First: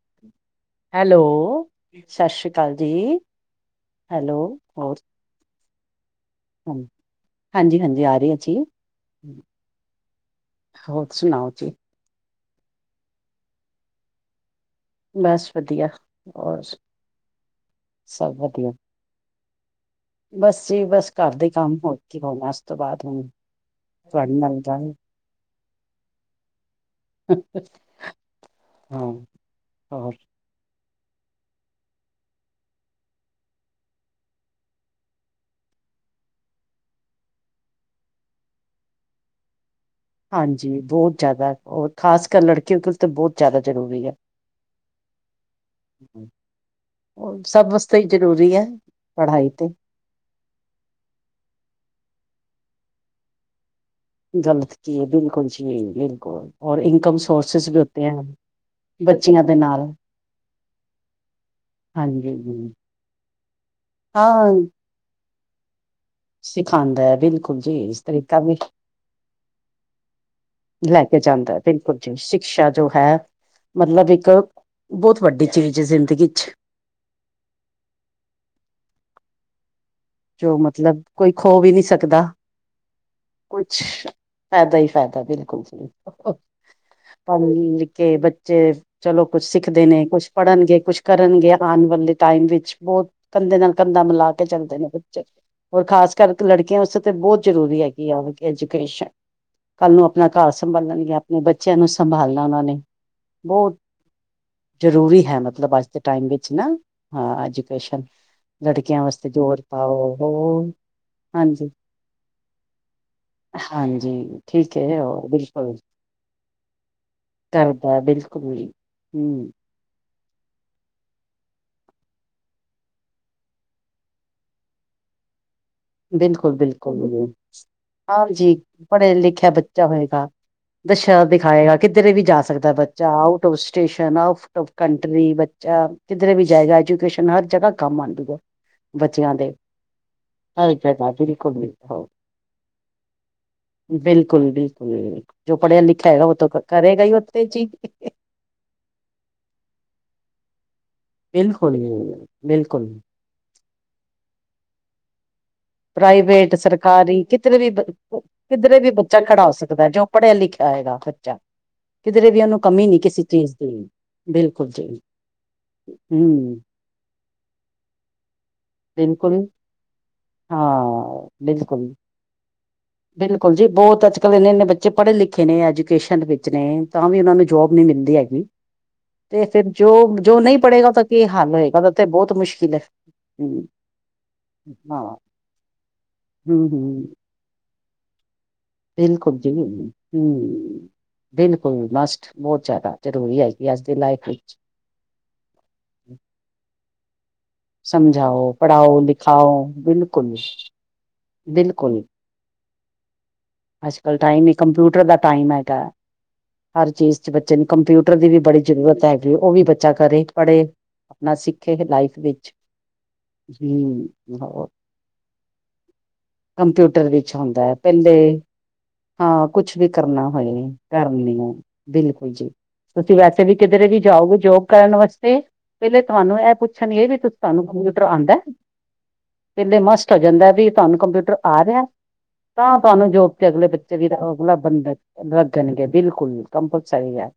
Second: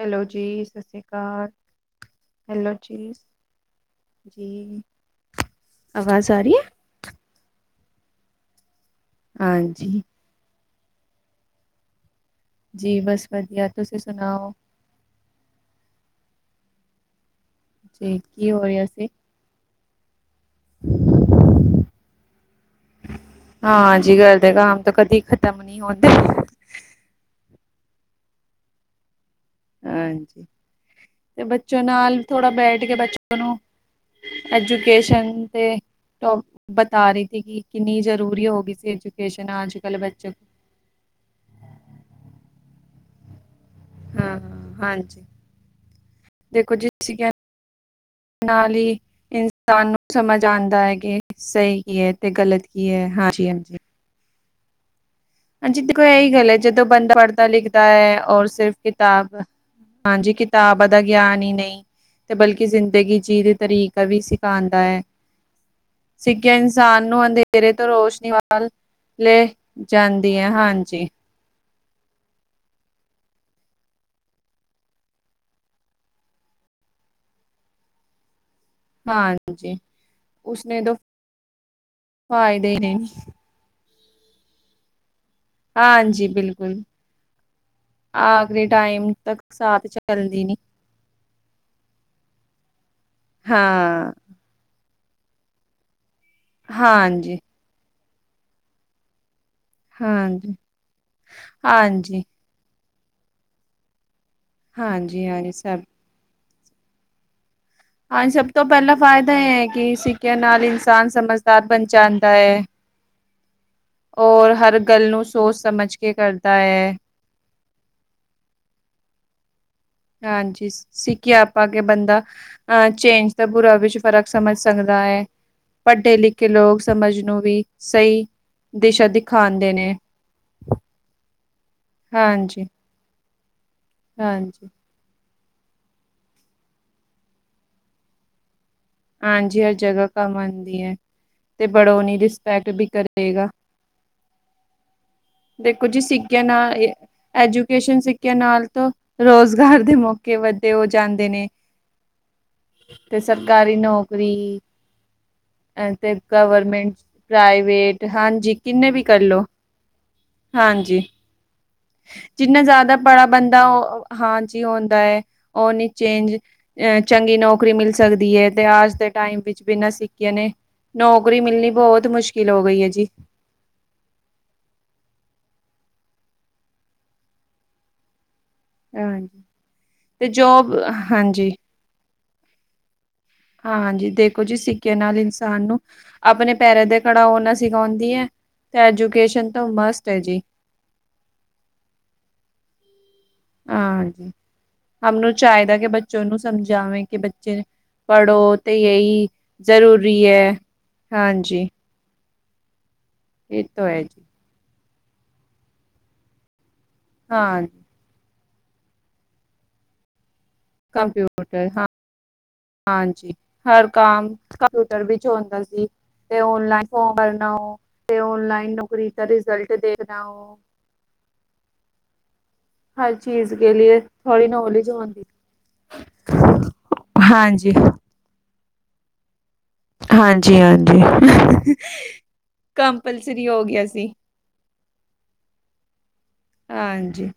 Hello ਜੀ, ਸਤਿ ਸ਼੍ਰੀ ਹੈਲੋ ਅਕਾਲ। ਸਤਿ ਸ੍ਰੀ ਅਕਾਲ ਜੀ ਹੈਲੋ ਜੀ ਹੋਰ ਆਵਾਜ਼ ਆ ਰਹੀ ਹੈ? ਹਾਂ ਹਾਂਜੀ ਹਾਂਜੀ ਆ ਰਹੀ ਹੈ ਜੀ ਹਾਂਜੀ ਹੋਰ ਸੁਣਾਓ ਜੀ ਜੀ ਬਸ ਵਧੀਆ ਤੁਸੀਂ ਸੁਣਾਓ ਬੱਸ ਵਧੀਆ ਹੋਰ ਜੀ ਸਭ ਕੀ ਹੋ ਰਿਹਾ ਸੀ ਬੱਸ ਜੀ ਬੱਸ ਘਰ ਦੇ ਕੰਮ ਹੋਰ ਕੀ ਉਸ ਤੋਂ ਬਾਅਦ ਹੁਣ ਹਾਂਜੀ ਤੁਹਾਡੇ ਘਰ ਦੇ ਨਾਲ ਕੰਮ ਗੱਲ ਤਾਂ ਕੰਮ ਨਹੀਂ ਹੁੰਦੇ ਹਾਂ ਹੋਰ ਹਾਂਜੀ ਤੇ ਬੱਚੋ ਨਾਲ ਥੋੜ੍ਹਾ ਬੈਠ ਕੇ ਬੱਚੋ ਨੂੰ ਐਜੂਕੇਸ਼ਨ ਤੇ ਬਤਾ ਰਹੀ ਸੀ ਕਿ ਕਿੰਨੀ ਜ਼ਰੂਰੀ ਹੋ ਗਈ ਸੀ ਐਜੂਕੇਸ਼ਨ ਅੱਜ ਕੱਲ੍ਹ ਬੱਚੇ ਹਾਂਜੀ ਬਹੁਤ ਜ਼ਿਆਦਾ ਹੋਰ ਖਾਸ ਕਰ ਲੜਕੀਆਂ ਤੋਂ ਤੇ ਬਹੁਤ ਜ਼ਿਆਦਾ ਜ਼ਰੂਰੀ ਹੈ ਹਾਂ ਹਾਂ ਹਾਂਜੀ ਦੇਖੋ ਜਿਸ ਹੋ ਸਭ ਵਾਸਤੇ ਜ਼ਰੂਰੀ ਹੈ ਨਾਲ ਹੀ ਪੜ੍ਹਾਈ ਤੇ ਇਨਸਾਨ ਨੂੰ ਸਮਝ ਆਉਂਦਾ ਹੈ ਕਿ ਸਹੀ ਕੀ ਹੈ ਤੇ ਗਲਤ ਕੀ ਹੈ ਹਾਂਜੀ ਹਾਂਜੀ ਗਲਤ ਕੀ ਹੈ ਬਿਲਕੁਲ ਜੀ ਹਾਂਜੀ ਦੇਖੋ ਇਹੀ ਗੱਲ ਬਿਲਕੁਲ ਹੈ ਔਰ ਜਦੋਂ ਬੰਦਾ ਇਨਕਮ ਪੜ੍ਹਦਾ ਸੋਰਸਿਸ ਵੀ ਲਿਖਦਾ ਹੋਤੇ ਹੈ ਔਰ ਸਿਰਫ਼ ਕਿਤਾਬ ਬੱਚਿਆਂ ਦੇ ਨਾਲ ਹਾਂਜੀ ਕਿਤਾਬਾਂ ਦਾ ਗਿਆਨ ਹੀ ਨਹੀਂ ਅਤੇ ਬਲਕਿ ਹਾਂਜੀ ਜ਼ਿੰਦਗੀ ਜੀਅ ਦਾ ਤਰੀਕਾ ਵੀ ਹਾਂ ਸਿਖਾਉਂਦਾ ਹੈ ਸਿੱਖਿਆ ਸਿਖਾਉਂਦਾ ਇਨਸਾਨ ਹੈ ਨੂੰ ਬਿਲਕੁਲ ਅੰਧੇਰੇ ਜੀ ਤੋਂ ਇਸ ਰੋਸ਼ਨੀ ਵ ਤਰੀਕਾ ਵੀ ਲੈ ਜਾਂਦੀ ਹੈ ਹਾਂ ਲੈ ਕੇ ਜਾਂਦਾ ਹੈ ਬਿਲਕੁਲ ਜੀ ਸ਼ਿਕਸ਼ਾ ਜੋ ਹੈ ਮਤਲਬ ਇੱਕ ਬਹੁਤ ਵੱਡੀ ਚੀਜ਼ ਹੈ ਜ਼ਿੰਦਗੀ ਚ ਹਾਂ ਾਂ ਜੀ ਜੋ ਮੱਤਲਬ ਕੋਈ ਖੋ ਵੀ ਨਹੀਂ ਸਕਦਾ ਫਾਇਦੇ ਨੇ ਕੁਛ ਫਾਇਦਾ ਹੀ ਫਾਇਦਾ ਬਿਲਕੁੱਲ ਹਾਂਜੀ ਬਿਲਕੁੱਲ ‌ ਪੜ੍ਹ ਲਿੱਖ ਕੇ ਬੱਚੇ ਚਲੋ ਤੱਕ ਕੁਛ ਸਿੱਖਦੇ ਸਾਥ ਨੇ ਕੁੱਛ ਚੱਲਦੀ ਨੀ ਪੜ੍ਹਨਗੇ ਕੁੱਛ ਕਰਨਗੇ ਆਉਣ ਵਾਲੇ ਟਾਈਮ ਵਿੱਚ ਬਹੁਤ ਕੰਧੇ ਨਾਲ ਕੰਧਾ ਹਾਂ। ਮਿਲਾ ਕੇ ਚੱਲਦੇ ਨੇ ਬੇ ਹੋਰ ਖਾਸ ਕਰਕੇ ਲੜਕੀਆਂ ਉਸ ਤੇ ਹਾਂਜੀ, ਬਹੁਤ ਜ਼ਰੂਰੀ ਹੈਗੀ ਆ ਐਜੂਕੇਸ਼ਨ ਕੱਲ ਨੂੰ ਆਪਣਾ ਘਰ ਹਾਂਜੀ, ਸੰਭਾਲਣਗ ਆਪਣੇ ਬੱਚਿਆਂ ਨੂੰ ਹਾਂਜੀ, ਸੰਭਾਲਣਾ ਉਹਨਾਂ ਨੇ ਬਹੁਤ ਜ਼ਰੂਰੀ ਹਾਂਜੀ, ਹੈ ਹਾਂਜੀ ਸਭ ਮਤਲਬ ਅੱਜ ਦੇ ਟਾਈਮ ਵਿੱਚ ਨਾ ਹਾਂ ਅੱਜ ਹਾਂਜੀ ਸਭ ਤੋਂ ਪਹਿਲਾਂ ਫਾਇਦਾ ਇਹ ਹੈ ਕਿ ਪਾਓ ਹੋ ਸਿੱਖਿਆ ਨਾਲ ਇਨਸਾਨ ਸਮਝਦਾਰ ਹਾਂਜੀ ਬਣ ਜਾਂਦਾ ਹੈ ਹਾਂਜੀ ਰ ਠੀਕ ਹਰ ਹੈ ਗੱਲ ਨੂੰ ਉਹ ਸੋਚ ਬਿਲਕੁਲ ਸਮਝ ਕੇ ਕਰਦਾ ਹੈ ਕਰਦਾ ਬਿਲਕੁਲ ਵੀ ਹਮ ਹਾਂਜੀ ਸਿੱਖਿਆ ਆਪਾਂ ਕੇ ਬੰਦਾ ਅ ਚੇਂਜ ਦਾ ਬੁਰਾ ਵਿੱਚ ਫ਼ਰਕ ਸਮਝ ਸਕਦਾ ਹੈ ਪੜ੍ਹੇ ਲਿਖੇ ਬਿਲਕੁਲ ਲੋਕ ਸਮਝ ਬਿਲਕੁਲ ਨੂੰ ਵੀ ਸਹੀ ਹਾਂਜੀ ਦਿਸ਼ਾ ਦਿਖਾਉਂਦੇ ਨੇ ਦਸ਼ ਦਿਖਾਏਗਾ ਕਿੱਧਰੇ ਵੀ ਜਾ ਹਾਂਜੀ ਸਕਦਾ ਬ ਬ ਆਊਟਫ ਸਟੇਸ਼ਨ ਆਟ ਹਾਂਜੀ ਕੰਟਰੀ ਬੱਚਾ ਕਿੱਧਰ ਵੀ ਜਾਏਗਾ ਐਜੂਕੇਸ਼ਨ ਹਰ ਜਗ੍ਹਾ ਕੰਮ ਆ ਜੂਗਾ ਹਾਂਜੀ ਹਰ ਜਗ੍ਹਾ ਕੰਮ ਹਰ ਆਉਂਦੀ ਹੈ ਜਗ੍ਹਾ ਬਿਲਕੁਲ ਤੇ ਬੜੋਨੀ ਰਿਸਪੈਕਟ ਵੀ ਕਰੇਗਾ ਬਿਲਕੁਲ ਬਿਲਕੁੁ ਜੋ ਪੜ੍ਹਿਆ ਦੇਖੋ ਜੀ ਲਿਖਾ ਹੈਗਾ ਉਹ ਕਰੇਗਾ ਹੀ ਉੇ ਚੀ ਿਆਂ ਨਾਲ ਤੋਂ ਰੁਜ਼ਗਾਰ ਦੇ ਮੌਕੇ ਵੱਧੇ ਹੋ ਜਾਂਦੇ ਨੇ ਤੇ ਸਰਕਾਰੀ ਨੌਕਰੀ ਤੇ ਪ੍ਰਾਈਵੇਟ ਗਵਰਮੈਂਟ ਸਰਕਾਰੀ ਕਿਧਰੇ ਵੀ ਪ੍ਰਾਈਵੇਟ ਹਾਂਜੀ ਕਿਧਰੇ ਕਿੰਨੇ ਵੀ ਬੱਚਾ ਕਰਲੋ ਖੜਾ ਸਕਦਾ ਜੋ ਪੜ੍ਹਿਆ ਲਿਖਿਆ ਹੈਗਾ ਹਾਂਜੀ ਬੱਚਾ ਕਿਧਰੇ ਵੀ ਉਹਨੂੰ ਜਿੰਨਾ ਕਮੀ ਜ਼ਿਆਦਾ ਨਹੀਂ ਕਿਸੇ ਪੜਾ ਚੀਜ਼ ਬੰਦਾ ਦੀ ਉਹ ਹਾਂਜੀ ਬਿਲਕੁਲ ਜੀ, ਹੁੰਦਾ ਹੈ ਉਹ ਨੀ ਚੇਂਜ ਹੂੰ, ਅ ਚੰਗੀ ਨੌਕਰੀ ਮਿਲ ਸਕਦੀ ਹੈ ਆਜ ਦੇ ਬਿਲਕੁਲ ਟਾਈਮ ਵਿੱਚ ਬਿਨਾਂ ਸਿੱਖੀਆਂ ਨੇ ਹਾਂ, ਨੌਕਰੀ ਮਿਲਣੀ ਬਹੁਤ ਮੁਸ਼ਕਿਲ ਹੋ ਗਈ ਹੈ ਜੀ ਬੁਲ ਜੀ ਬਹੁਤ ਅੱਜ ਕੱਲ੍ਹ ਇੰਨੇ ਇੰਨੇ ਬੱਚੇ ਪੜ੍ਹੇ ਲਿਖੇ ਨੇ ਐਜੂਕੇਸ਼ਨ ਦੇ ਵਿੱਚ ਨੇ ਤਾਂ ਵੀ ਉਹਨਾਂ ਨੂੰ ਜੋਬ ਨੀ ਮਿਲਦੀ ਹੈਗੀ ਹਾਂਜੀ ਤੇ ਫਿਰ ਜੋ ਤੇ ਜੋ ਨਹੀਂ ਜੋਬ ਪੜ੍ਹੇਗਾ ਉਹ ਤਾਂ ਕੀ ਹਾਂਜੀ ਹੱਲ ਹੋਏਗਾ ਉਹ ਤੇ ਬਹੁਤ ਮੁਸ਼ਕਿਲ ਹੈ ਹੂੰ, ਹਾਂਾਂਜੀ ਦੇਖੋ ਜੀ ਸਿੱਕੇ ਹਾਂ, ਨਾਲ ਇਨਸਾਨ ਨੂੰ ਆਪਣੇ ਹੂੰ, ਪੈਰਾਂ ਦੇ ਹੂੰ। ਕੜਾ ਉਹਨਾਂ ਸਿਖਾਉਂਦੀ ਹੈ ਤੇ ਬਿਲਕੁਲ ਐਜੂਕੇਸ਼ਨ ਜੀ ਤੋਂ ਮਸਤ ਹੈ ਜੀ ਹੂੰ। ਬਿਲਕੁਲ ਮਸਟ ਬਹੁਤ ਜ਼ਿਆਦਾ ਜ਼ਰੂਰੀ ਹੈ ਹਾਂਜੀ ਹਨੂੰ ਚਾਹੀਦਾ ਕਿ ਬੱਚੋਂ ਨੂੰ ਸਮਝਾਵੇ ਕਿ ਸਮਝਾਓ, ਪੜ੍ਹੋ ਤੇ ਪੜ੍ਹਾਓ, ਇਹੀ ਲਿਖਾਓ ਜ਼ਰੂਰੀ ਬਿਲਕੁਲ। ਹੈ ਹਾਂਜੀ ਬਿਲਕੁਲ ਇਹ ਤਾਂ ਅੱਜ ਹੈ ਕੱਲ ਜੀ ਟਾਈਮ ਹੀ ਕੰਪਿਊਟਰ ਦਾ ਟਾਈਮ ਹੈਗਾਾ ਹਰ ਚੀਜ਼ 'ਚ ਬੱਚੇ ਹਾਂ ਨੂੰ ਕੰਪਿਊ ਦੀ ਵੀ ਬੜੀ ਜ਼ਰੂਰਤ ਹੈਗੀ ਉਹ ਵੀ ਬੱਚਾ ਕਰੇ ਪੜ੍ਹੇ ਆਪਣਾ ਕੰਪਿਊਟਰ ਸਿੱਖੇ ਹਾਂ ਲਾਈਫ ਵਿੱਚ ਹਾਂਜੀ ਹਰ ਕੰਮ ਹੂੰ ਹੋਰ ਕੰਪਿਊਟਰ ਵਿੱਚ ਹੁੰਦਾ ਸੀ ਤੇ ਓਨਲਾਈਨ ਕੰਪਿਊਟਰ ਫੋਮ ਵਿੱਚ ਭਰਨਾ ਹੁੰਦਾ ਹੈ ਤੇ ਪਹਿਲੇ ਓਨਲਾਈਨ ਨੌਕਰੀ ਦਾ ਰਿਜ਼ਲਟ ਦੇਖਣਾ ਕਰਨ ਆ ਬਿਲਕੁਲ ਜੀ ਹਰ ਤੁਸੀਂ ਵੈਸੇ ਚੀਜ਼ ਵੀ ਕੇ ਕਿਧਰੇ ਵੀ ਲੀਏ ਜਾਓਗੇ ਥੋੜੀ ਯੋਗ ਨੌਲੇਜ ਕਰਨ ਹੁੰਦੀ ਵਾਸਤੇ ਪਹਿਲੇ ਤੁਹਾਨੂੰ ਇਹ ਪੁੱਛਣਏ ਵੀ ਤੁਸੀਂ ਤੁਹਾਨੂੰ ਹਾਂਜੀ ਕੰਪਿਊਟਰ ਆਉਂਦਾ ਕਹਿੰਦੇ ਮਸਟ ਹੋ ਜਾਂਦਾ ਹਾਂਜੀ ਵੀ ਤੁਹਾਨੂੰ ਕੰਪਿਊਟਰ ਹਾਂਜੀ ਆ ਰਿਹਾ ਤਾਂ ਤੁਹਾਨੂੰ ਜੋ ਕੰਪਲਸਰੀ ਹੋ ਅਗਲੇ ਗਿਆ ਬੱਚੇ ਵੀ ਸੀ ਅਗਲਾ ਬੰ ਲੱਗਣਗੇ ਬਿਲਕੁਲ ਕੰਪਲਸਰੀ ਹੈ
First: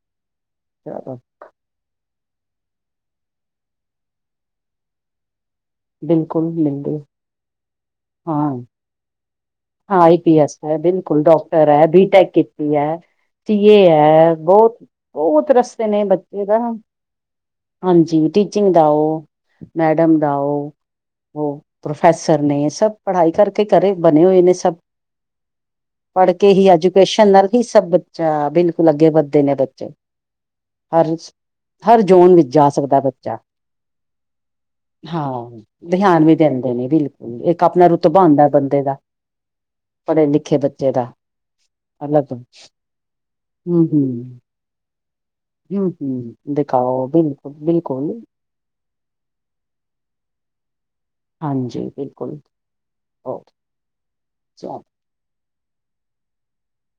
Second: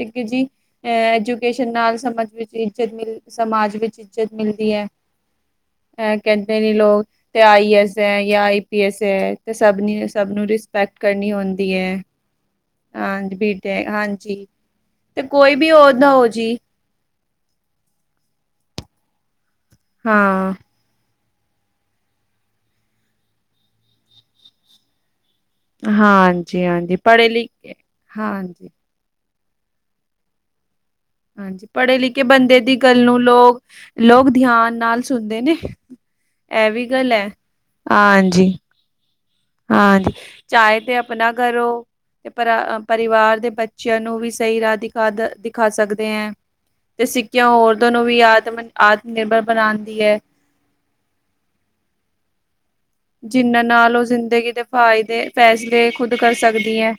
ਇਕ ਜੀ ਨਾਲ ਸਮਾਜ ਵਿੱਚ ਇੱਜਤ ਮਿਲ ਸਮਾਜ ਵਿੱਚ ਇੱਜਤ ਮਿਲਦੀ ਹੈ ਅ ਬਿਲਕੁਲ ਕਹਿੰਦੇ ਨੀ ਮਿਲਦੀ ਲੋਕ ਤੇ ਆਈਏ ਐਸ ਹੈ ਜਾਂ ਹਾਂ। ਆਈ ਪੀ ਐਸ ਹੈ ਤੇ ਸਭ ਹਾਂ, ਨੇ ਆਈ ਸਭ ਪੀ ਨੂੰ ਐਸ ਹੈ। ਰਿਸਪੈਕਟ ਬਿਲਕੁਲ ਕਰਨੀ ਡਾਕਟਰ ਹੁੰਦੀ ਹੈ। ਬੀਟੈਕ ਕੀਤੀ ਹੈ। ਹਾਂਜੀ ਬੀਟੈਕ ਇਹ ਹੈ। ਹਾਂਜੀ ਬਹੁਤ, ਤੇ ਬਹੁਤ ਕੋਈ ਵੀ ਰਸਤੇ ਨੇ, ਉਹਦਾ ਹੋ ਬੱਚੇ ਜੀ ਦਾ। ਹਾਂਜੀ, ਟੀਚਿੰਗ ਦਾ ਓ, ਮੈਡਮ ਦਾ ਹਾਂ ਓ। ਉਹ ਪ੍ਰੋਫੈਸਰ ਨੇ। ਸਭ ਪੜਾਈ ਕਰਕੇ, ਕਰੇ ਬਣੇ ਹੋਏ ਨੇ ਸਭ। ਪੜ੍ਹਕੇ ਹਾਂਜੀ ਹੀ ਹਾਂਜੀ ਐਜੂਕੇਸ਼ਨ ਪੜ੍ਹੇ ਨਾਲ ਹੀ ਲਿਖੇ ਸਭ ਬੱਚਾ ਹਾਂਜੀ ਬਿਲਕੁਲ ਲੱਗੇ ਵੱਧਦੇ ਨੇ ਬੱਚੇ ਹਰ [unintelligible] [inaudible] ਹਾਂਜੀ ਪੜ੍ਹੇ ਹਰ ਲਿਖੇ ਜ਼ੋਨ ਵਿੱਚ ਬੰਦੇ ਜਾ ਦੀ ਸਕਦਾ ਗੱਲ ਨੂੰ ਬੱਚਾ ਲੋਕ ਲੋਕ ਧਿਆਨ ਨਾਲ ਸੁਣਦੇ ਹਾਂ ਨੇ ਧਿਆਨ ਵੀ ਇਹ ਦਿੰਦੇ ਨੇ ਵੀ ਗੱਲ ਹੈ ਬਿਲਕੁਲ ਇੱਕ ਆਪਣਾ ਰੁਤਬਾਣਂਦਾ ਹਾਂਜੀ ਬੰਦੇ ਦਾ ਹਾਂਜੀ ਪੜ੍ਹੇ ਲਿਖੇ ਚਾਹੇ ਬੱਚੇ ਤੇ ਦਾ ਆਪਣਾ ਕਰੋ ਤੇ ਅਲੱਗ ਪਰ ਪਰਿਵਾਰ ਦੇ ਹੂੰ ਬੱਚਿਆਂ ਨੂੰ ਵੀ ਹੂੰ ਸਹੀ ਰਾਹ ਦਿਖਾ ਖਾ ਹੂੰ ਸਕਦੇ ਹੈ ਹੂੰ ਤੇ ਦਿਖਾਓ ਸਿੱਕਿਆ ਬਿਲਕੁਲ ਔਰਤਾਂ ਨੂੰ ਵੀ ਬਿਲਕੁਲ ਆਤਮ ਆਤਮ ਨਿਰਭਰ ਬਣਾਉਣਦੀ ਹੈ ਹਾਂਜੀ ਬਿਲਕੁਲ ਜਿਨਾਂ ਨਾਲ ਉਹ ਜ਼ਿੰਦਗੀ ਦੇ ਓਕੇ ਫਾਇਦੇ ਫੈਸਲੇ ਖੁਦ ਕਰ ਸਕਦੀ ਹੈ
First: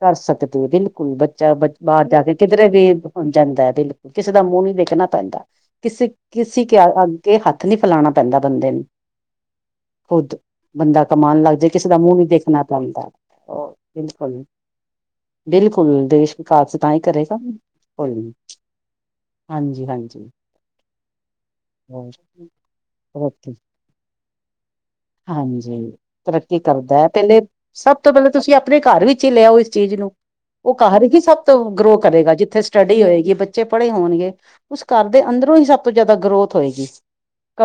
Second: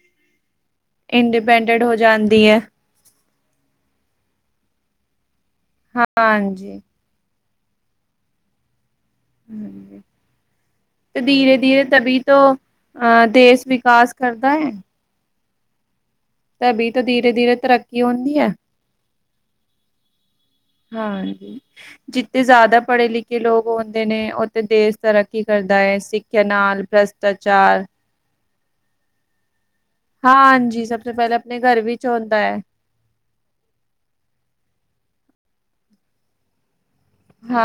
ਕਰ ਸਕਦੇ ਹੋ, ਬਿਲਕੁਲ ਬੱਚਾ ਇੰਡੀਪੈਂਡੈਂਟ ਹੋ ਬਾਹਰ ਜਾ ਕੇ। ਜਾਂਦੀ ਹੈ ਕਿਧਰੇ ਵੀ ਜਾਂਦਾ ਹੈ। ਬਿਲਕੁਲ ਕਿਸੇ ਦਾ ਮੂੰਹ ਨੀ ਦੇਖਣਾ ਪੈਂਦਾ। ਕਿਸੇ, ਕਿਸੀ ਹਾਂਜੀ ਕ- ਕੇ ਹੱਥ ਨੀ ਫੈਲਾਣਾ ਪੈਂਦਾ, ਬੰਦੇ ਨੂੰ। [inaudible] ਖੁਦ ਬੰਦਾ ਤੇ, ਕਮਾਉਣ ਲੱਗ ਧੀਰੇ- ਜਾੇ ਧੀਰੇ ਕਿਸੇ ਦਾ ਮੂੰਹ ਤਭੀ ਨੀ ਤੋਂ, ਦੇਖਣਾ ਪੈਂਦਾ ਅਹ ਦੇਸ ਵਿਕਾਸ ਬਿਲਕੁਲ ਕਰਦਾ ਹੈ। ਬਿਲਕੁਲ, ਦੇਸ਼ ਕਾਲਸ, ਤਭੀ ਤਾਂ ਹੀ ਧੀਰੇ ਕਰੇਗਾ, ਧੀਰੇ ਤਰੱਕੀ ਕੋਈ ਨ। ਹੁੰਦੀ ਹੈ ਹਾਂਜੀ- ਹਾਂਜੀ। ਹਾਂਜੀ। ਹੋਰ ਜਿੱਥੇ ਜ਼ਿਆਦਾ ਪੜੇ- ਲਿਖੇ, ਤਰੱਕੀ ਲੋਕ ਆਉਂਦੇ ਨੇ, ਉੱਥੇ ਦੇਸ਼। ਤਰੱਕੀ ਕਰਦਾ ਹਾਂਜੀ ਹੈ। ਸਿੱਖਿਆ ਤਰੱਕੀ ਨਾਲ, ਕਰਦਾ ਹੈ ਪਹਿਲੇ ਭ੍ਰਿਸ਼ਟਾਚਾਰ। ਸਭ ਤੋਂ ਪਹਿਲਾਂ, ਤੁਸੀਂ ਆਪਣੇ ਘਰ ਵਿੱਚ ਹੀ, ਲਿਆਓ ਇਸ ਚੀਜ਼ ਨੂੰ। ਉਹ ਹਾਂਜੀ ਘਰ ਹੀ ਪਹਿਲਾਂ ਸਭ ਆਪਣੇ ਤੋਂ ਘਰ ਗਰੋ ਵਿੱਚ ਕਰੇਗਾ ਹੁੰਦਾ ਹੈ ਜਿੱਥੇ। ਸਟੱਡੀ ਹੋਏਗੀ। ਬੱਚੇ ਪੜੇ ਹੋਣਗੇ। ਉਸ ਘਰ ਦੇ ਅੰਦਰੋਂ ਹੀ, ਸਭ ਤੋਂ ਜ਼ਿਆਦਾ ਗਰੋਥ ਹੋਏਗੀ।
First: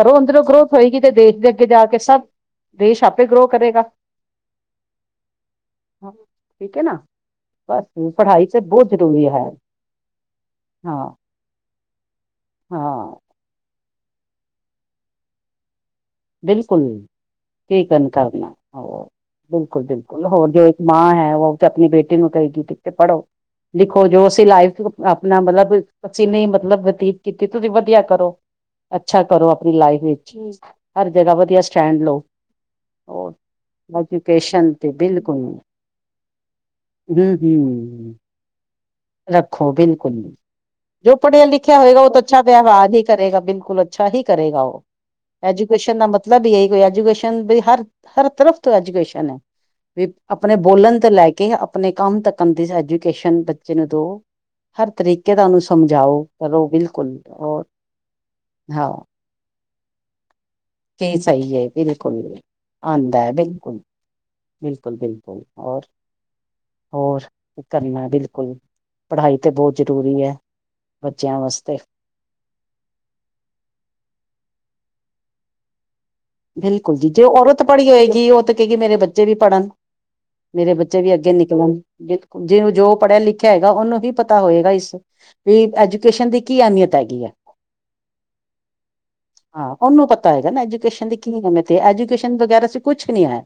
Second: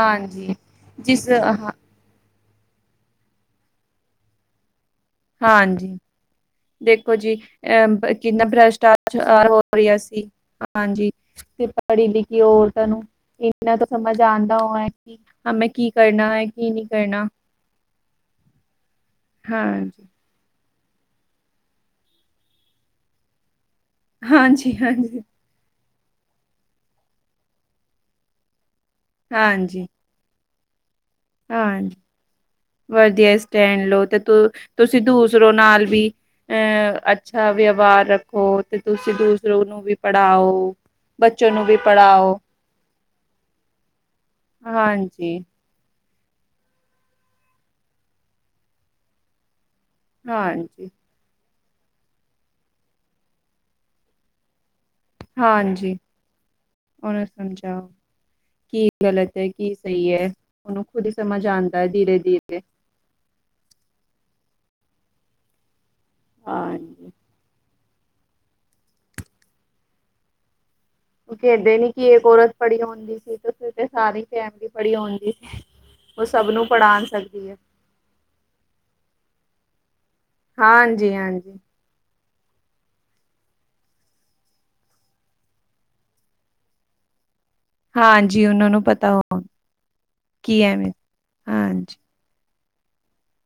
ਘਰੋ ਅੰਦਰੋਂ, ਗਰੋਥ ਹੋਏਗੀ। ਤੇ ਜਿਸ ਦੇਸ਼ ਦੇ ਹਾਂ ਅੱਗੇ ਜਾ ਕੇ ਸਭ, ਦੇਸ਼ ਆਪੇ ਗਰੋ ਕਰੇਗਾ। ਹਾਂਜੀ। ਠੀਕ ਹੈ ਨਾ ਦੇਖੋ ਜੀ। ਬਸ ਅਹ ਕਿੰਨਾ, ਪੜ੍ਹਾਈ ਤੇ ਬਹੁਤ ਜ਼ਰੂਰੀ ਹੈ ਭ੍ਰਿਸ਼ਟਾਚਾਰ ਹੋ ਰਿਹਾ ਸੀ। ਹਾਂ ਹਾਂਜੀ। ਤੇ ਪੜੀ- ਲਿਖੀ ਔਰਤਾਂ ਨੂੰ, ਹਾਂ ਇਨਾ ਤੇ ਸਮਝ ਆਉਂਦਾ ਹੋ ਹੈ। ਹਾਂ ਮੈਂ, ਕੀ ਕਰਨਾ ਹੈ, ਕੀ ਨਹੀਂ ਕਰਨਾ। ਕੀਕਨ ਕਰਨਾ ਅਪਨਾ ਹੋਰ। ਬਿਲਕੁਲ- ਹਾਂਜੀ ਬਿਲਕੁਲ ਹੋਰ ਜੋ। ਮਾਂ ਹੈ ਉਹ, ਤੇ ਆਪਣੀ ਬੇਟੀ ਨੂੰ, ਕਹੇਗੀ ਤੇ, ਪੜੋ। ਦੇਖੋ ਜੋ, ਅਸੀਂ ਹਾਂਜੀ ਲਾਈਫ ਨੂੰ, ਹਾਂਜੀ ਆਪਣਾ ਮਤਲਬ ਅਸੀਂ, ਨਹੀਂ ਮਤਲਬ ਬਤੀਤ ਕੀਤੀ। ਤੁਸੀਂ ਵਧੀਆ ਕਰੋ। ਅੱਛਾ ਕਰੋ, ਆਪਣੀ ਹਾਂਜੀ ਲਾਈਫ ਵਿੱਚ। ਹਰ ਜਗਾ ਵਧੀਆ ਹਾਂਜੀ। ਸਟੈਂਡ ਲਓ। ਵਧੀਆ ਸਟੈਂਡ ਲੋ, ਤੇ ਐਜੂਕੇਸ਼ਨ ਤੇ ਤੁਸੀਂ, ਬਿਲਕੁਲ ਦੂਸਰੋ ਨਾਲ ਵੀ। ਅ- ਹੂੰ ਅੱਛਾ ਵਿਵਹਾਰ ਹੂੰ ਰੱਖੋ। ਤੇ ਤੁਸੀਂ, ਦੂਸਰੋ ਰੱਖੋ ਨੂੰ ਵੀ ਬਿਲਕੁਲ ਪੜਾਓ। ਜੋ ਪੜਿਆ- ਲਿਖਿਆ, ਹੋਏਗਾ। ਉਹ ਤਾਂ ਅੱਛਾ, ਵਿਵਹਾਰ ਹੀ ਕਰੇਗਾ। ਬਿਲਕੁਲ ਅੱਛਾ ਹੀ, ਕਰੇਗਾ ਉਹ। ਹਾਂਜੀ। ਐਜੂਕੇਸ਼ਨ ਦਾ, ਮਤਲਬ ਹੀ ਐ ਹੋਇਆ। ਕੋਜੂਕੇਸ਼ਨ ਹਰ, ਹਰ ਤਰਫ ਤੋਂ ਐਜੂਕੇਸ਼ਨ ਹੈ। ਵੀ ਆਪਣੇ ਹਾਂਜੀ ਬੋਲਣ ਤੋਂ ਲੈ ਕੇ। ਆਪਣੇ ਕੰਮ, ਤੱਕ ਦੀ ਐਜੂਕੇਸ਼ਨ। ਜਿਨੂੰ ਦੋ, ਹਰ ਤਰੀਕੇ। ਰਿਕੇ ਦਾ, ਤੁਹਾਨੂੰ ਹਾਂਜੀ ਸਮਝਾਓ, ਕਰੋ ਬਿਲਕੁਲਰ, ਉਹਨੂੰ ਹੋਰ ਹਾਂ। ਤੇ ਕੀ ਸਹੀ ਹੈ। ਉਹਨੂੰ ਖੁਦ ਹੀ, ਕੀ ਸਮਝ ਸਹੀ ਹੈ ਆਉਂਦਾ ਬਿਲਕੁਲ ਧੀਰੇ- ਧੀਰੇ। ਆਉਂਦਾ ਹੈ। ਬਿਲਕੁਲ, ਬਿਲਕੁਲ- ਬਿਲਕੁਲ ਹੋਰ। ਹਾਂਜੀ। ਹੋਰ? ਕਰਨਾ ਬਿਲਕੁਲ। ਪੜਾਈ ਤੇ ਬੋਤ, ਜ਼ਰੂਰੀ ਹੈ। ਓ ਬੱਚਿਆਂ ਕੈਂਦੇ ਵਾਸਤੇ ਨੇ ਕਿ, ਏਕ ਔਰਤ ਪੜੀ ਓਂਦੀ ਸੀ ਤੇ, ਫੇਰ ਤੇ ਸਾਰੀ ਫੈਮਲੀ ਪੜੀ ਓਂਦੀ ਸੀ। ਓ ਸਭ ਨੂੰ, ਪੜਾਨ ਸਕਦੀ ਏ। ਪੜੀ ਹੋਏਗੀ। ਓ ਤੇ, ਕਏਗੀ ਮੇਰੇ ਬੱਚੇ ਵੀ ਪੜਨ, ਮੇਰੇ ਬੱਚੇ ਹਾਂਜੀ ਵੀ ਅੱਗੇ ਹਾਂਜੀ। ਨਿਕਲਨ। ਜਿਨੂੰ ਜੋ ਪੜਯਾ- ਲਿਖਆ ਹੋਏਗਾ। ਓਨੂੰ ਹੀ ਪਤਾ ਹੋਏਗਾ ਇਸ ਵੀ ਐਜੂਕੇਸ਼ਨ ਦੀ, ਕੀ ਐਮਿਯਤ ਹੈਗੀ ਐ? ਹਾਂਜੀ ਉਹਨਾਂ ਨੂੰ ਪਤਾ ਹੋ ਹਾਂ, ਓਨੂੰ ਪਤਾ ਹੋਏਗਾ ਨਾ, ਕੀ ਐਵੇਂ ਐਜੂਕੇਸ਼ਨ ਕੀ ਕੀ ਆਂ ਮੈਂ ਤੇ, ਹਾਂਜੀ ਐਜੂਕੇਸ਼ਨ ਵਗੈਰਾ ਚ ਕੁਛ ਨੀ ਐ।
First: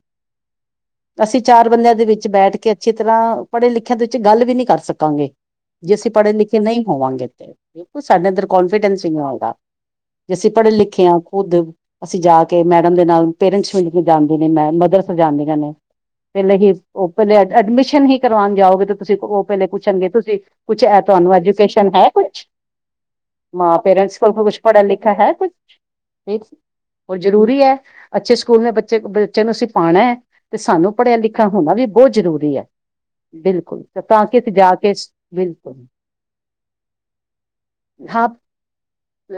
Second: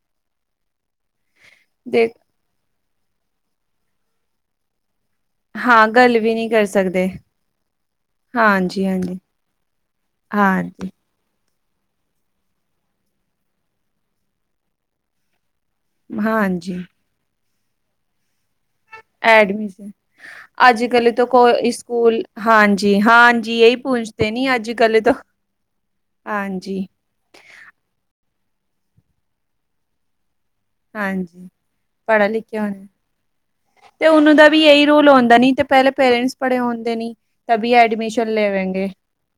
ਅਸੀ ਚਾਰ ਬੰਦਿਆਂ ਦੇ ਦੇਖ ਵਿੱਚ ਬੈਠ ਕੇ ਅੱਛੀ ਤਰਾਂ, ਪੜੇ ਲਿਖਿਆ ਦੇ ਵਿੱਚ ਗੱਲ ਵੀ ਨੀ ਕਰ ਸਕਾਂਗੇ। ਹਾਂ ਜੇ ਅਸੀ ਗੱਲ ਵੀ ਨਹੀਂ ਪੜੇ-ਲਿਖੇ ਕਰ ਨਹੀ ਸਕਦੇ ਹੋਵਾਂਗੇ, ਤੇ ਬਿਲਕੁਲ ਸਾਡੇ ਅੰਦਰ ਹਾਂਜੀ ਕੋਨਫੀਡੈਂਸ ਈ ਨੀ ਹਾਂਜੀ ਹੋਏਗਾ। ਜੇ ਅਸੀ ਹਾਂਜੀ ਪੜੇ-ਲਿਖੇ ਆਂ ਖੁਦ ਅਸੀ ਜਾ ਕੇ, ਮੈਡਮ ਦੇ ਨਾਲ। ਪੇਰੇਂਟਸ ਮੀਟਿੰਗ ਵੀ ਜਾਂਦੇ ਨੇ, ਮੈਂ ਮਦਰਸ ਜਾਂਦੀ ਰਹਿੰਦੇ ਨੇ। ਪੈਲੇ ਹੀ, ਹਾਂਜੀ ਓ ਪੈਲੇ ਐਡਮਿਸ਼ਨ ਹੀ ਕਰਵਾਨ ਜਾਓ, ਤ- ਤੁਸੀਂ, ਉਹ ਪਹਿਲੇ ਐਡਮਿਸ ਪੁੱਛਣਗੇ? ਤੁਸੀਂ ਕੁਛ ਅੱਜ ਇਹ ਕੱਲ ਤੋਂ ਤੁਹਾਨੂੰ ਕੋਈ ਐਜੂਕੇਸ਼ਨ ਹੈ ਸਕੂਲ ਕੁਛ, ਹਾਂਜੀ ਹਾਂਜੀ ਮਾਂ। ਇਹੀ ਪੇਰੈਂਟਸ ਪੂਛਤੇ ਕੂਲ ਨੀ ਕੁਛ ਅੱਜ ਪੜਾ- ਕੱਲ ਲਿਖਾ ਤੋਂ ਹੈ, ਕੁਛ। ਹਾਂਜੀ। ਉਹ ਜ਼ਰੂਰੀ ਹੈ। ਅੱਛੇ ਸਕੂਲ ਮੈਂ, ਬੱਚੇ ਬੱਚਿਆਂ ਕੋ, ਅਸੀ ਪਾਉਣਾ ਹੈ। ਤੇ ਸਾਨੂੰ ਪੜ੍ਹਿਆ ਲਿਖਿਆ ਹਾਂਜੀ। ਹੋਣਾ ਵੀ ਬਹੁਤ ਪੜਿਆ- ਜ਼ਰੂਰੀ ਲਿਖਿਆ ਹੈ ਹੋਣਾ। ਬਿਲਕੁਲ ਤੇ ਤਾਂ ਉਹਨੂੰ ਕਿ ਦਾ ਅਸੀਂ ਵੀ, ਜਾ ਇਹੀ ਕੇ ਰੂਲ ਹਉਂਦਾ ਨੀ। ਤੇ ਬਿਲਕੁਲ ਪਹਿਲੇ ਪੇਰੈਂਟਸ ਪੜੇ ਹੁੰਦੇ, ਨੀ। ਤਬੀ, ਐਡਮੀਸ਼ਨ ਲੇਵੇਂਗੇ।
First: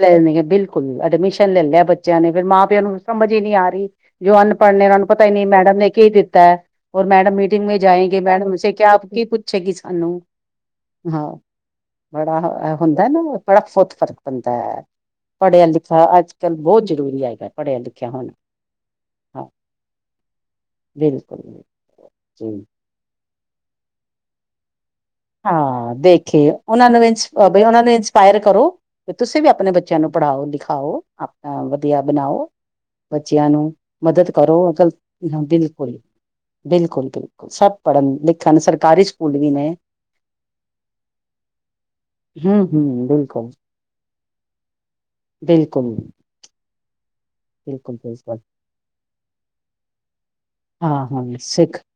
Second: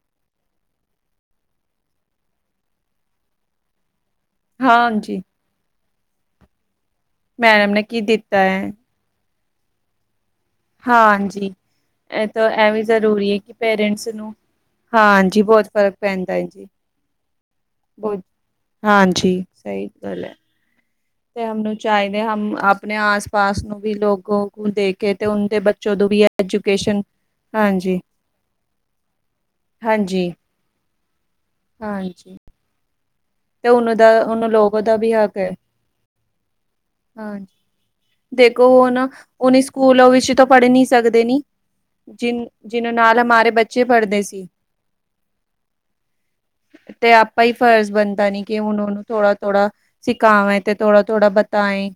ਲੈਨਗੇ ਬਿਲਕੁਲ, ਐਡਮਿਸ਼ਨ ਲੈ ਨੇਯਾ ਬੱਚੇਯਾ ਨੇ, ਫੇਰ ਮਾਂ- ਪਿਓ ਨੂੰ ਸਮਝ ਈ ਨੀ ਆ ਰੀ। ਜੋ ਅਨਪੜ ਨੇ, ਉਨਾਂ ਨੂੰ ਹਾਂਜੀ ਪਤਾ ਈ ਨੀ ਮੈਡਮ ਨੇ ਕੀ ਦਿੱਤਾ। ਔਰ ਮੈਡਮ ਮੀਟਿੰਗ ਮੇਂ ਨੇ ਕੀ ਜਾਏਂਗੇ, ਦਿੱਤਾ ਮੈਡਮ ਹੈ ਸੇ ਕਿਆ, ਕੀ ਪੁੱਛੇਗੀ ਸਾਨੂੰ? ਹਾਂ ਹਾਂਜੀ। ਐ ਬੜਾ ਤਾ ਐਵੀ ਹੁੰਦਾ ਨਾ ਜ਼ਰੂਰੀ ਏ ਕਿ ਬੜਾ ਬਹੁਤ ਪੇਰੇਂਟਸ ਫ਼ਰਕ ਨੂੰ, ਪੈਂਦਾ ਹੈ ਹਾਂਜੀ, ਪੜ੍ਹਿਆ ਬਹੁਤ ਫ਼ਰਕ ਲਿਖਿਆ ਅੱਜ ਪੈਂਦਾ ਏ ਕੱਲ ਜੀ। ਬਹੁਤ ਜ਼ਰੂਰੀ ਹੈਗਾ ਪੜ੍ਹਿਆ ਲਿਖਿਆ ਹੋਣਾ ਹਾਂਜੀ, ਹਾਂ ਸਹੀ ਗੱਲ ਐ। ਬਿਲਕੁਲ ਤੇ ਹਮ ਨੂੰ ਚਾਹੀਦੇ, ਹਮ ਜੀ ਆਪਨੇ ਆਸ-ਪਾਸ ਨੂੰ ਵੀ ਲੋਗੋ ਕੋ ਦੇਕੇ ਤੇ ਉਨਕੇ ਬੱਚੋਂ ਹਾਂ, ਤੋਂ ਵੀ ਦੇਖੇ ਓਨਾਂ ਨੂੰ ਐਜੂਕੇਸ਼ਨ ਵੀ ਇੰਸ, ਅ ਬਈ ਓਨਾਂ ਨੂੰ ਹਾਂਜੀ, ਇੰਸਪਾਯਰ ਕਰੋ। ਤੇ ਤੁਸੀ ਵੀ ਆਪਨੇ ਬੱਚਿਆ ਨੂੰ ਹਾਂਜੀ, ਪੜਾਓ, ਲਿਖਾਓ, ਆਪਨਾ ਵਧੀਆ ਹਾਂਜੀ ਬਨਾਓ। ਬੱਚਿਆ ਨੂੰ ਤੇ ਉਹਨਾਂ ਦਾ ਮਦਦ ਉਹਨਾਂ ਕਰੋ, ਲੋਗੋ ਦਾ ਵੀ ਹੱਕ ਬਿਲਕੁਲ। ਹੈ ਬਿਲਕੁਲ, ਬਿਲਕੁਲ ਹਾਂਜੀ ਸਭ ਪੜਨ-ਲਿੱਖਨ, ਸਰਕਾਰੀ ਸਕੂਲ ਵੀ ਨੇ ਤੋ ਪੜ ਨੀ ਸਕਦੇ ਨੀ, ਜਿਨ ਹੂੰ ਜਿਨਾਂ ਹੂੰ ਨਾਲ ਹਮਾਰੇ ਬਿਲਕੁਲ ਬੱਚੇ ਪੜਦੇ ਸੀ। ਬਿਲਕੁਲ। ਤੇ ਆਪਾ ਈ ਫਰਜ਼ ਬਿਲਕੁਲ ਬਣਦਾ ਬਿਲਕੁਲ ਨੀ ਕਿ ਹੁਨ ਓਨੂੰ ਥੋੜਾ-ਥੋੜਾ ਸਿਖਾਵੈਂ ਤੇ ਥੋੜਾ- ਥੋੜਾ ਬਤਾਏਂ।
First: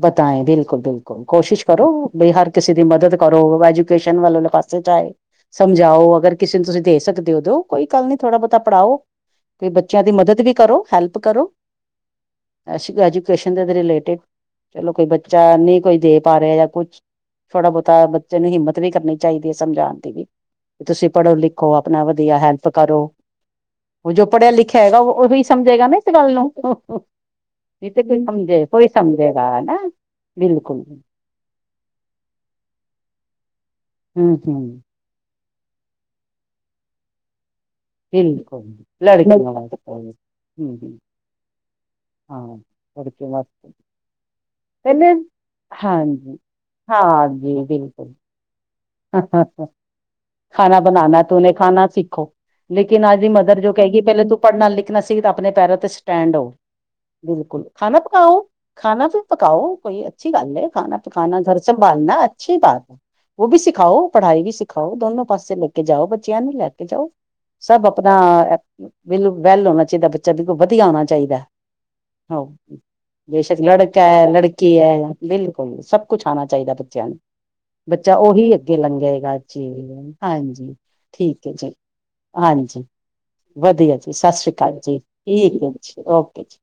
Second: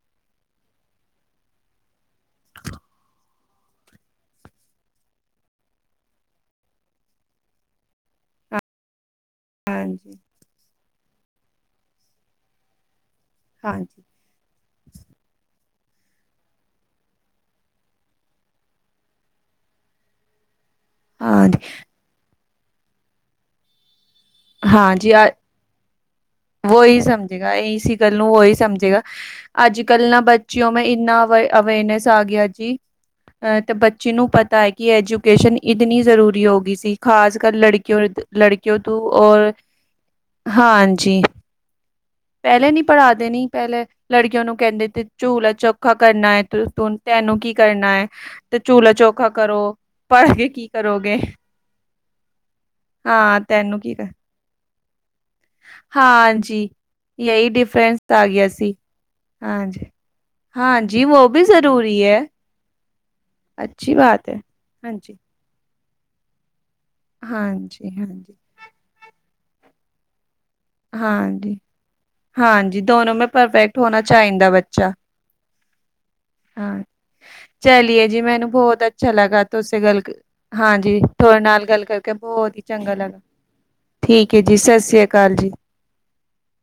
ਬਤਾਏਂ ਬਿਲਕੁਲ, ਬਿਲਕੁਲ ਕੋਸ਼ਿਸ਼ ਕਰੋ ਬਈ ਹਰ ਕਿਸੇ ਦੀ ਮਦਦ ਕਰੋ, ਐਜੂਕੇਸ਼ਨ ਵਾਲੇ ਪਾਸੇ ਚ ਜਾਏ। ਸਮਝਾਓ, ਅਗਰ ਕਿਸੇ ਨੂੰ ਤੁਸੀ ਦੇ ਸਕਦੇ ਓ, ਦੇਯੋ। ਕੋਈ ਗੱਲ ਨੀ ਥੋੜਾ ਬੋਤਾ ਪੜਾਓ ਤੇ ਬੱਚਿਆ ਦੀ ਹਾਂਜੀ, ਮਦਦ ਵੀ ਕਰੋ, ਹੈਲਪ ਕਰੋ। ਅੱਛੀ ਐਜੂਕੇਸ਼ਨ ਦੇ ਹਾਂਜੀ, ਰਿਲੇਟਿਡ, ਚਲੋ ਕੋਈ ਬੱਚਾ ਨਈ ਕੋਈ ਦੇ ਪਾ ਰਿਹਾ ਯਾ ਕੁਛ ਥੋੜਾ ਬੋਤਾ ਬੱਚੇ ਨੂੰ ਹਿੰਮਤ ਵੀ ਕਰਨੀ ਚਾਹੀਦੀ ਏ ਸਮਝਣ ਦੀ ਵੀ ਤੁਸੀ ਹਾਂਜੀ, ਪੜੋ-ਲਿਖੋ, ਆਪਣਾ ਵਧੀਆ ਹੈਲਪ ਕਰੋ। ਉਹ ਜੋ ਪੜਿਆ-ਲਿਖਿਆ ਹੋਏਗਾ, ਉਹ ਵੀ ਸਮਝੇਗਾ ਨਾ ਇਸ ਗੱਲ ਨੂੰ। ਉਹੀ ਨਹੀਂ ਸਮਝੇਗਾ ਇਸੀ ਤੇ ਗੱਲ ਕੋਈ ਨੂੰ, ਉਹੀ ਸਮਝੇ ਕੋਈ ਸਮਝੇਗਾ। ਅੱਜ-ਕੱਲ ਨਾ ਬੱਚਿਓ ਬਿਲਕੁਲ ਮੇਂ ਇੰਨਾ ਵ ਅਵੇਰਨੈਸ ਆ ਗਿਆ ਜੀ, ਅਤੇ ਬੱਚੀ ਨੂੰ ਹੂੰ ਪਤਾ ਐ ਹੂੰ ਕਿ ਐਜੂ ਐਜੂਕੇਸ਼ਨ ਇਤਨੀ ਜ਼ਰੂਰੀ ਹੋਗੀ ਸੀ, ਖਾਸ ਕਰ ਲੜਕੀ ਬਿਲਕੁਲ ਲੜਕਿਓ ਤੂ ਲੜਕੀਆਂ ਔਰ, ਵਾਸਤੇ ਹੂੰ ਹੂੰ ਹਾਂਜੀ। ਹਾਂ ਪਹਿਲੇ ਨੀ ਪੜਾ ਲੜਕੀਆਂ ਦੇਨੀ ਵਾਸਤੇ ਪਹਿਲੇ ਲੜਕੀਆ ਨੂੰ ਕਹਿੰਦੇ, ਤੇ ਪਹਿਲੇ ਚੂਲਾ ਚੋਖਾ ਕਰਨਾ ਹਾਂਜੀ ਏ ਤੂੰ, ਤੂੰ ਤੈਨੂੰ ਕੀ ਕਰਨਾ ਏ। ਕੀ ਖਾਣਾ ਕਰੋਗੇ ਬਣਾਉਣਾ ਤੂੰਨੇ, ਖਾਣਾ ਸਿੱਖੋ। ਲੇਕਿਨ ਅੱਜ ਦੀ ਹਾਂ ਮਦਰ ਜੋ ਤੈਨੂੰ ਕੀ ਕਹੇਗੀ ਕਰ ਪਹਿਲੇ ਤੂੰ ਪੜ੍ਹਨਾ ਲਿਖਣਾ ਸੀ ਆਪਣੇ ਪੈਰਾਂ ਤੇ ਸਟੈਂਡ ਆ ਹਾਂਜੀ ਯਹੀ ਬਿਲਕੁਲ, ਡਿਫਰੈਂਸ ਖਾਣਾ ਆ ਪਕਾਓ, ਗਿਆ ਸੀ ਖਾਣਾ ਵੀ ਪਕਾਓ ਹਾਂਜੀ ਕੋਈ ਅੱਛੀ ਗੱਲ ਹੈ ਖਾਣਾ ਹਾਂਜੀ ਪਕਾਣਾ, ਘਰ ਸੰਭਾਲਣਾ ਅੱਛੀ ਬਾਤ ਹੈ ਉਹ ਵੀ ਸਿਖਾਓ ਪੜ੍ਹਾਈ ਵੀ ਸਿਖਾਓ ਹਾਂਜੀ ਦੋਨੋ- ਪਾਸੇ ਲੈ ਕੇ ਜਾਓ ਬੱਚਿਆਂ ਨੂੰ ਲੈ ਕੇ ਜਾਓ ਸਭ ਆਪਣਾ ਵੈਲ ਹੋਣਾ ਚਾਹੀਦਾ ਵਧੀਆ ਆਉਣਾ ਚਾਹੀਦਾ ਹੈ। ਬੇਸ਼ੱਕ ਲੜਕਾ ਹੈ ਲੜਕੀ ਹੈ ਬਿਲਕੁਲ ਸਭ ਕੁਛ ਆਉਣਾ ਚਾਹੀਦਾ ਬੱਚਿਆਂ ਨੂੰ ਚਲੀਏ ਬੱਚਾ ਜੀ ਮੈਨੂੰ ਉਹੀ ਅੱਗੇ ਬਹੁਤ ਅੱਛਾ ਲੰਘੇਗਾ ਲੱਗਾ ਜੀ ਤੁਸੀਂ ਗੱਲ, ਹਾਂਜੀ ਤੁਹਾਡੇ ਠੀਕ ਹੈ ਨਾਲ ਜੀ ਗੱਲ ਕਰ ਬਹੁਤ ਹੀ ਹਾਂਜੀ ਚੰਗਾ ਲੱਗਾ ਵਧੀਆ ਜੀ ਠੀਕ ਸਤਿ ਹੈ ਸ਼੍ਰੀ ਅਕਾਲ ਜੀ ਸ੍ਰੀ ਅਕਾਲ ਠੀਕ ਹੈ ਜੀ ਓਕੇ ਜੀ